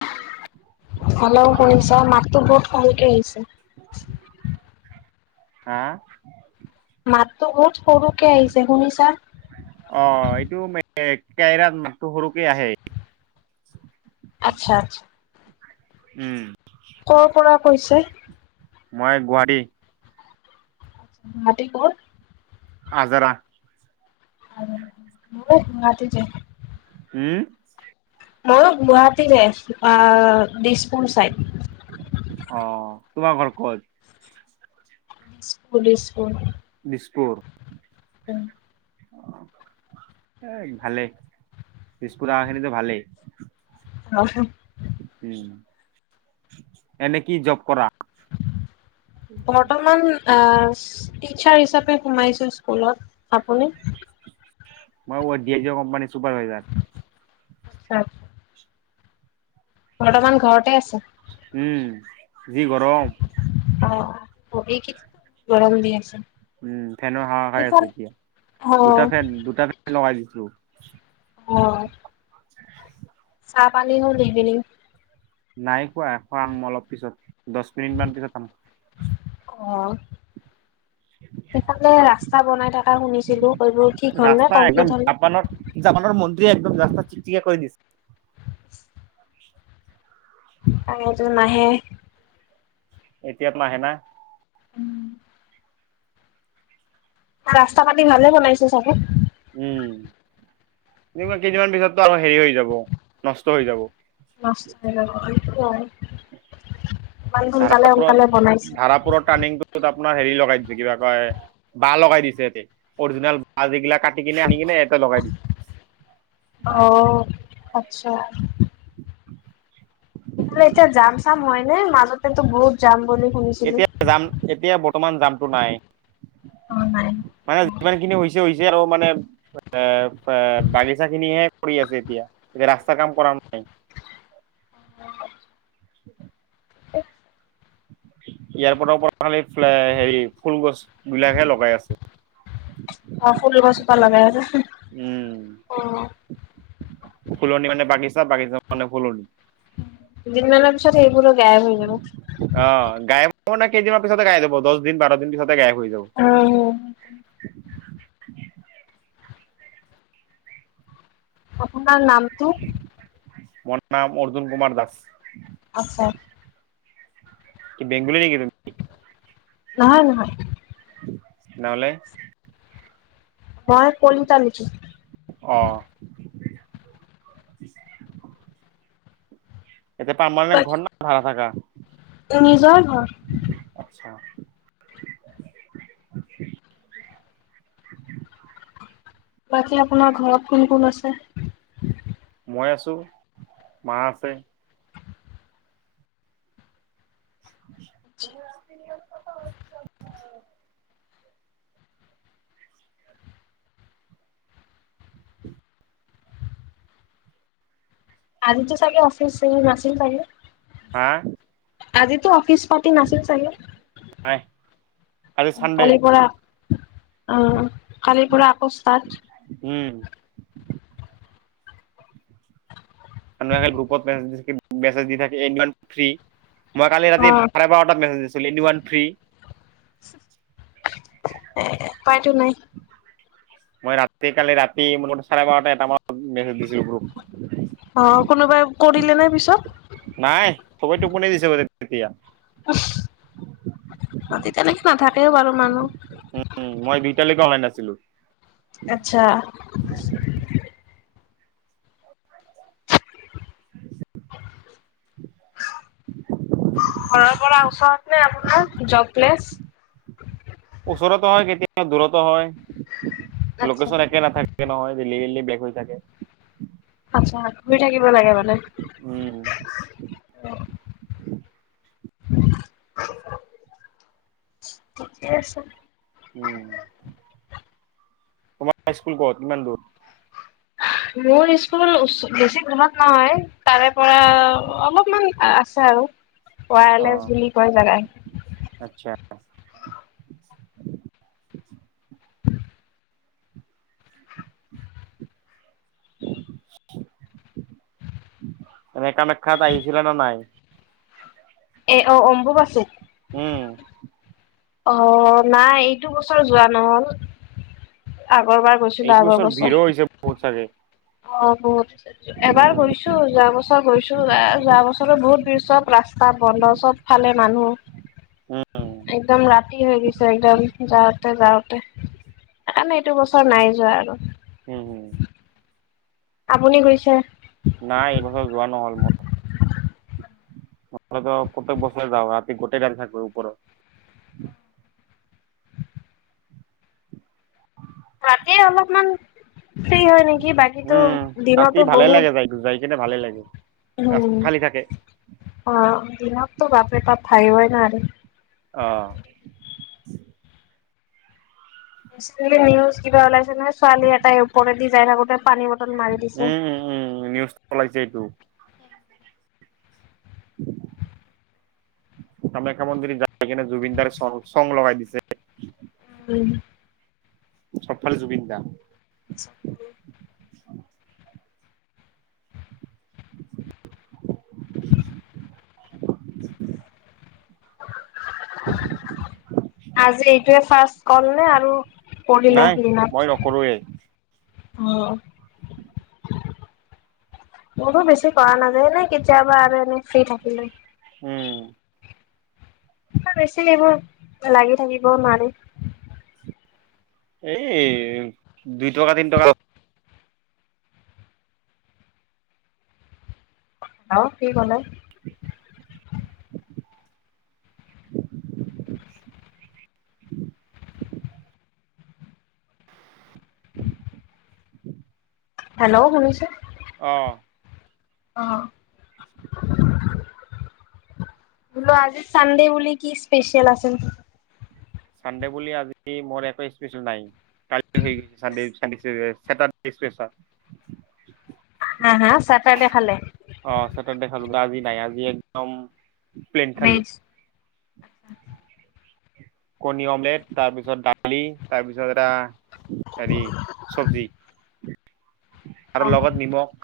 Hello. অলপ অহ। শুনিছা মাততো বহুত কমকে আহিছে। হা? মাততো বহুত সৰুকে আহিছে শুনিছা? অ', এইটো কাইৰাত মাততো সৰুকে আহে। আচ্ছা আচ্ছা। উম'। কৰ পৰা কৈছে? মই গুৱাহাটী। হাটি ক'ত? আজাৰা। মোক কোৱা তুমি। উম? মই গুৱাহাটীৰে অ', দিছপুৰ চাইড। অ', তোমাৰ ঘৰ কত? School school. দিছপুৰ? উম। এ ভালেই ডিছপুৰ আহাখিনিতো ভালেই। মাকছম। উম', এনে কি জব কৰা? বৰ্তমান আহ টিচাৰ হিচাপে সোমাইছো স্কুলত আপুনি? মই কুম্পানীৰ চুপাৰভাইছাৰ। হয়। বৰ্তমান ঘৰতে আছে। উম যি গৰম। অ', হবি কি গৰম দি আছে। উম', ফেনৰ হাৱা খাই আছো ইফাল এতিয়া অ দুটা ফেন দুটা ফেন লগাই দিছিলো। হয়। চাহ পানী হ'ল নিগিলি। নাই খোৱা খাম অলপ পিছত, দহ মিনিট মান পিছত খাম। অ'। সেইফালে ৰাস্তা বনাই থকা শুনিছিলো সবোৰ ঠিক হ'ল নে কমপ্লিট হ'ল? বনত জাপানৰ মন্ত্ৰীয়ে একদম ৰাস্তা চিক চিকীয়া কৰি দিছে। নাহে। এতিয়াত নাহে না। উম। ৰাস্তা পাতি ভালে বনাইছে চাগে? উম, কেইদিনমান পিছততো আৰু হেৰি হৈ যাব, নষ্ট হৈ যাব। নষ্ট হৈ যাব, ইমান সোনকালে সোনকালে বনাইছে। ত আপোনাৰ হেৰি লগাই দিছে কিবা কয়। বাঁহ লগাই দিছে ইয়াতে অৰিজিনেল বাঁহ যিগিলা কাটি কিনে আনি কিনে ইয়াতে লগাই দিছে। অ' আচ্ছা। সেইফালে এতিয়া যাম চাম হয় নে, মাজতে তো বহুত যাম বুলি শুনিছিলো। এতিয়া যাম এতিয়া বৰ্তমান জামটো নাই, অ নাই মানে যিমানখিনি হৈছে হৈছে আৰু মানে এ বাগিচা খিনিহে পৰি আছে এতিয়া, এতিয়া ৰাস্তা কাম কৰা নাই। হয়। ইয়াৰ পৰা খালি হেৰি ফুল গছ বিলাকহে লগাই আছে। অ' ফুল গছ যোপা লগাই আছে, উম অ'। ফুলনি মানে বাগিচা বাগিচা মানে ফুলনি। দুদিনমানৰ পিছত এইবোৰো গায়ব হৈ যাব। অ' গায়ৱ মানে কেইদিনৰ পিছতে গায়ব হৈ যাব দহ দিন বাৰ দিন পিছতে গায়ৱ হৈ যাব। অ'। [unintelligible] আপোনাৰ নামটো? মোৰ নাম অৰ্জুন কুমাৰ দাস। আছে। কি বেংগলি নেকি তুমি? নহয় নহয়। নহ'লে? মই কলিতা নেকি? অ'। এয়া মানে ঘৰ নে ভাৰা থাকা? নিজৰ ঘৰ। আচ্ছা। বাকী আপোনাৰ ঘৰত কোন কোন আছে? মই আছোঁ, মা আছে। [unintelligible] [unintelligible] [unintelligible] আজি টো চাগে অফিচ নাছিল চাগে? হা? আজিতো অফিচ পাতি নাছিলো চাগে, নাই আজি চানডে কালিৰ পৰা অ' কালিৰ পৰা আকৌ ষ্টাৰ্ট। উম। মানুহে গ্ৰুপত মে, [unintelligible] মেছেজ দি থাকে, এই ইমান থ্ৰী মই কালি অ ৰাতি [unintelligible] বাৰটাত মেছেজ দিছোঁ, এণ্ড ওৱান ফ্ৰী। এ উপাইতো নাই। মই ৰাতি, কালি ৰাতি, মোৰ চাৰে বাৰটা এটামানত মেচেজ দিছিলো গ্ৰুপ। অ', কোনোবাই কৰিলেনে পিছত? নাই, সবেই টোপনি দিছে [unintelligible] তেতিয়া। উহ, ৰাতি তেনেকে নাথাকেও বাৰু মানুহ। উম, মই দুইটালৈকে অনলাইন আছিলো। আচ্ছা। [unintelligible] ঘৰৰ পৰা ওচৰত নে আপোনাৰ জব প্লেচ? ওচৰতো হয়, কেতিয়াবা দূৰতো হয়, আচ্ছা লোকেশ্যন একে নাথাকে। একে নহয়, ডেইলী ডেইলী বেলেগ হৈ থাকে। আচ্ছা, ঘূৰি থাকিব লাগে মানে। উম। [unintelligible] ঠিকেই আছে। উম, তোমাৰ স্কুল ক'ত? কিমান দূৰ? মোৰ স্কুল উচ, বেছি দুৰত নহয়, তাৰেপৰা অলপমান আছে আৰু। অ পয়ালেছ বুলি কয় জেগা। আচ্ছা'। এনেই কামাখ্যাত আহিছিলা নে নাই? এ অ', অম্বুবাচি? উম। অ', নাই, এইটো বছৰ যোৱা নহ'ল, আগৰবাৰ এইটো বছৰত ভিৰো হৈছে বহুত চাগে। অ', বহুত, এবাৰ উম গৈছো, যোৱা বছৰ গৈছো। যোৱা বছৰো বহুত ভিৰ, চব ৰাস্তা বন্ধ চব ফালে মানুহ। উম একদম ৰাতি হৈ গৈছে একদম। যাওঁতে যাওঁতে, সেইকাৰণে এইটো বছৰ নাই যোৱা আৰু। উম, উম। আপুনি গৈছে? নাই, এইবছৰ যোৱা নহ'ল মোৰ। [unintelligible] প্ৰত্যেক বছৰেই যাওঁ, ৰাতি গোটেই টাইম থাকিব ওপৰত। ৰাতি অলপমান ফ্ৰী হয় নেকি বাকীতো উম, দিনতো ৰাতি ভালে বহুত লাগে যাই, যাই কিনে ভালে লাগে। ৰাস্তা উম খালী থাকে। অ', দিনতটো বাপৰে, তাত থাকিবই নোৱাৰি। অহ। নিউজ কিবা ওলাইছে ন, ছোৱালী এটাই ওপৰেদি যাই থাকোতে পানী বটল মাৰি দিছে। উম উম, নিউজ উলাইছে এইটো। কামাখ্যা মন্দিৰ যায় কিনে জুবিনদাৰ চংগ লগাই দিছে। উম। চবফালে জুবিন দা। [unintelligible] [inaudible] [inaudible] আজি এইটোৱেই ফাষ্ট কল নে, আৰু কৰিলে নাই দিনত? মই নকৰোয়ে। অ। মোৰো বেছি কৰা নাযায় না, কেতিয়াবা আৰু এনে ফ্ৰি থাকিলে। উম। বেছি এইবোৰ লাগি থাকিবও নোৱাৰি। এই দুই টকা, তিন টকা। আৰু কি ক'লে [inaudible] [inaudible] [inaudible] হেল্ল' শুনিছে অ'। অ'। [inaudible] বোলো আজিৰ চানডে বুলি কি স্পেচিয়েল আছে চানডে বুলি আজি কি মোৰ একো স্পেচিয়েল নাই। চানডে কেইটাট। হা, হা, চাহ- তাহ এনে খালে। অ', দেখালো বা আজি নাই আজি একদম প্লেন খালো। ভেজ? কৰ্ণী, অমলেট তাৰপিছত ডালি, তাৰপিছত এটা হেৰি, চবজি আৰু লগত নিমখ।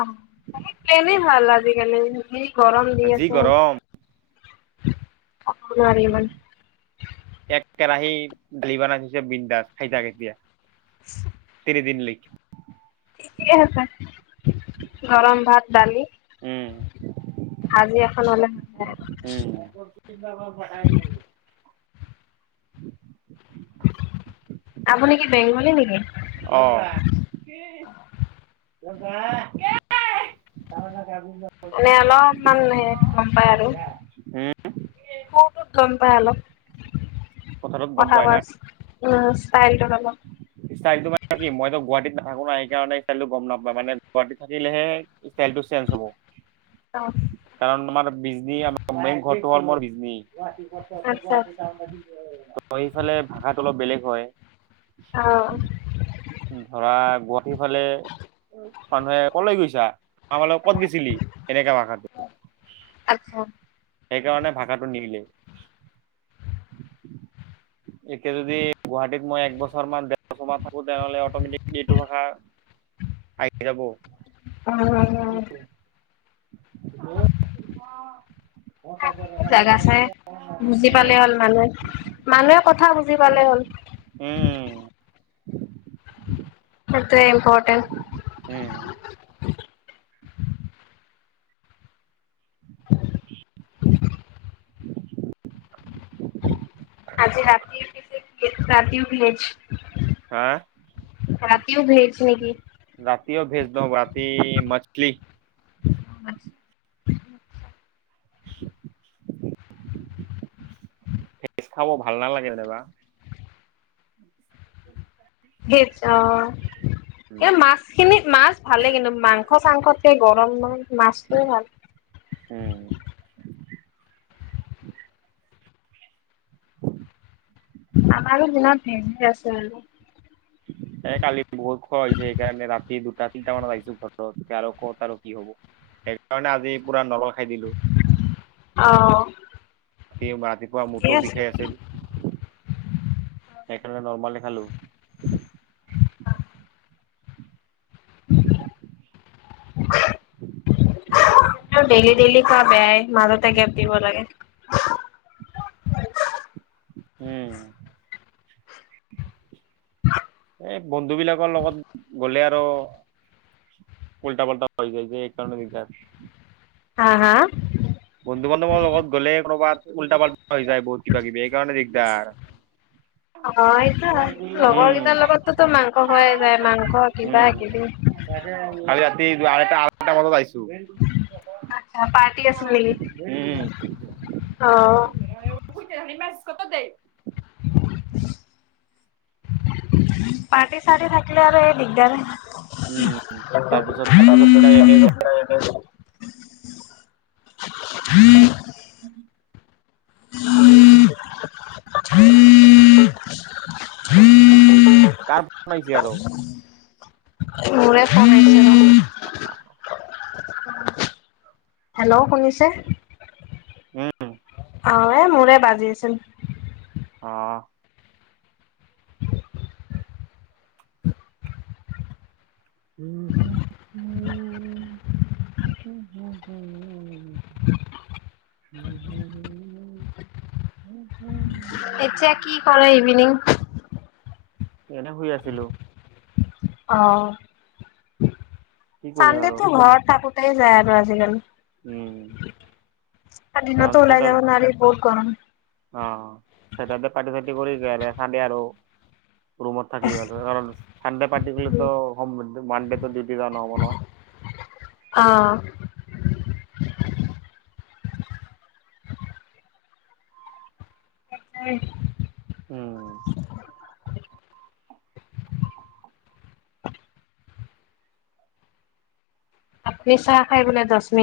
আআহাহ প্লেনে ভাল আজিকালি গৰম দি যি আছে, গৰম নোৱাৰী ইমান। এক কেৰাহী দালি বনাই থৈছে, বিনদাজ খাই থাক এতিয়া। [inaudible] তিনি দিন লৈকে। ঠিকে আছে, গৰম ভাত-দালি। উম। আজি এখন হ'লে কিবা কোৱা পঠাই দিলো। আপুনি কি, বেংগলী নেকি? অ'। [unintelligible] মানে আমাও অলপমান হেৰীত গম পায় আৰু। উম মোৰো গম পাই অলপ। কথাটোত গম কথা পাই না। কোৱাৰ উম, ষ্টাইলটোত অলপ। ষ্টাইলটো মানে কি, মইতো গুৱাহাটীত নাথাকো না, সেইকাৰণে ষ্টাইলটো গম নাপাই। মানে গুৱাহাটীত থাকিলেহে ষ্টাইলটো চেঞ্জ হ'ব। অ'। কাৰণ আমাৰ বিজনি, মেইন ঘৰটো হল বিজনী। আচ্ছা আচ্ছা আমৰ ইফালে ভাষাটো অলপ বেলেগ হয়। অ'। ধৰা গুৱাহাটীৰ ফালে মানুহে কলৈ গৈছা আমাল ক'ত গৈছিলি এনেকা ভাষাটো। [unintelligible] সেইকাৰণে ভাষাটো নিমিলে। [unintelligible] এতিয়া যদি গুৱাহাটীত মই এক বছৰ মান [unintelligible] [unintelligible] থাকো তেনেহলে অটমেটিকলি এইটো ভাষা আহি যাব। হুম, হুম, হুম। জেগা চাই [unintelligible] বুজি উম পালে হ'ল মানুহে, মানুহে কথা বুজি পালে হ'ল। উম। সেইটোৱে ইম্পৰ্টেণ্ট। উম। [unintelligible] আজি ৰাতি হা [unintelligible] ৰাতিও [unintelligible] ৰাতিও ভেজ দ, ৰাতি মছলি। [unintelligible] সেইটো খাব ভাল নালাগে যেনেবা। ভেজ অঁ'। উম এই মাছখিনি মাছ ভালে কিন্তু মাংস চাংসকে গৰম মাছটোৱে ভাল। উম। আমাৰ [unintelligible] এ কালি বহুত খোৱা হৈছে সেইকাৰণে ৰাতি দুটা তিনিটা মানত আহিছো ঘৰত আৰু ক'ত আৰু কি হ'ব। সেইকাৰণে আজি পুৰা নৰল খাই দিলো। অঁ। [unintelligible] ৰাতিপুৱা মূৰটো বিষাই আছিল, সেইকাৰণে নৰ্মেলে খালো। ডেইলি ডেইলি খোৱা বেয়াই। মাজতে গেপ দিব লাগে। উমঁ। এই বন্ধু বিলাকৰ লগত গ'লে আৰু- উল্টা পাল্টা হৈ যায় যে এইকাৰণে দিকদাৰ। হা হা? বন্ধু বান্ধৱৰ লগত গ'লে কোনোবাত উল্টা পাল্টা হৈ যায় বহুত কিবা-কিবি এইকাৰণে দিগদাৰ। অঁ। অঁ' এইটো হয়, লগৰ উম। কেইটাৰ লগততো মাংস খোৱাই যায় মাংস কিবা উম, কিবি। কালি ৰাতি [unintelligible] আঠটা বজাত আহিছো। পাৰ্টি আছিল নেকি, উম, অঁহ'। [unintelligible] [inaudible] পাৰ্টি-চাৰ্টি থাকিলে আৰু এই দিগদাৰ। উম। তাৰপিছত তাৰপিছত দিনা এনে [unintelligible] [unintelligible] [unintelligible] [unintelligible] কাৰ ফোন আহিছে আৰু [unintelligible] [unintelligible] হেল্ল' শুনিছে? উম। অঁ' এ মোৰে বাজি আছিল। অঁ। [inaudible] উমঁ। [unintelligible] [unintelligible] [unintelligible] এতিয়া কি কৰে ইভিনিং? এনে শুই আছিলোঁ। অঁ' কি কৰিম আৰু চানডেটো ঘৰত থাকোঁতে যায় আৰু আজিকালি। উম দিনটো ওলাই যাব নোৱাৰি বহুত গৰম। অঁ' যতে ততে পাৰ্টি চাৰ্টি কৰি বেয়া বেয়া থাকে আৰু। ৰুমত থাকিলেও ধৰ কাৰণ চানডে পাৰ্টি কৰিলেটো সোম মানডেটো ডিউটি যোৱা নহ'ব নহয়। অঁ। [unintelligible] উমঁ। আপুনি চাহ খাই বোলে দশ মিনিট।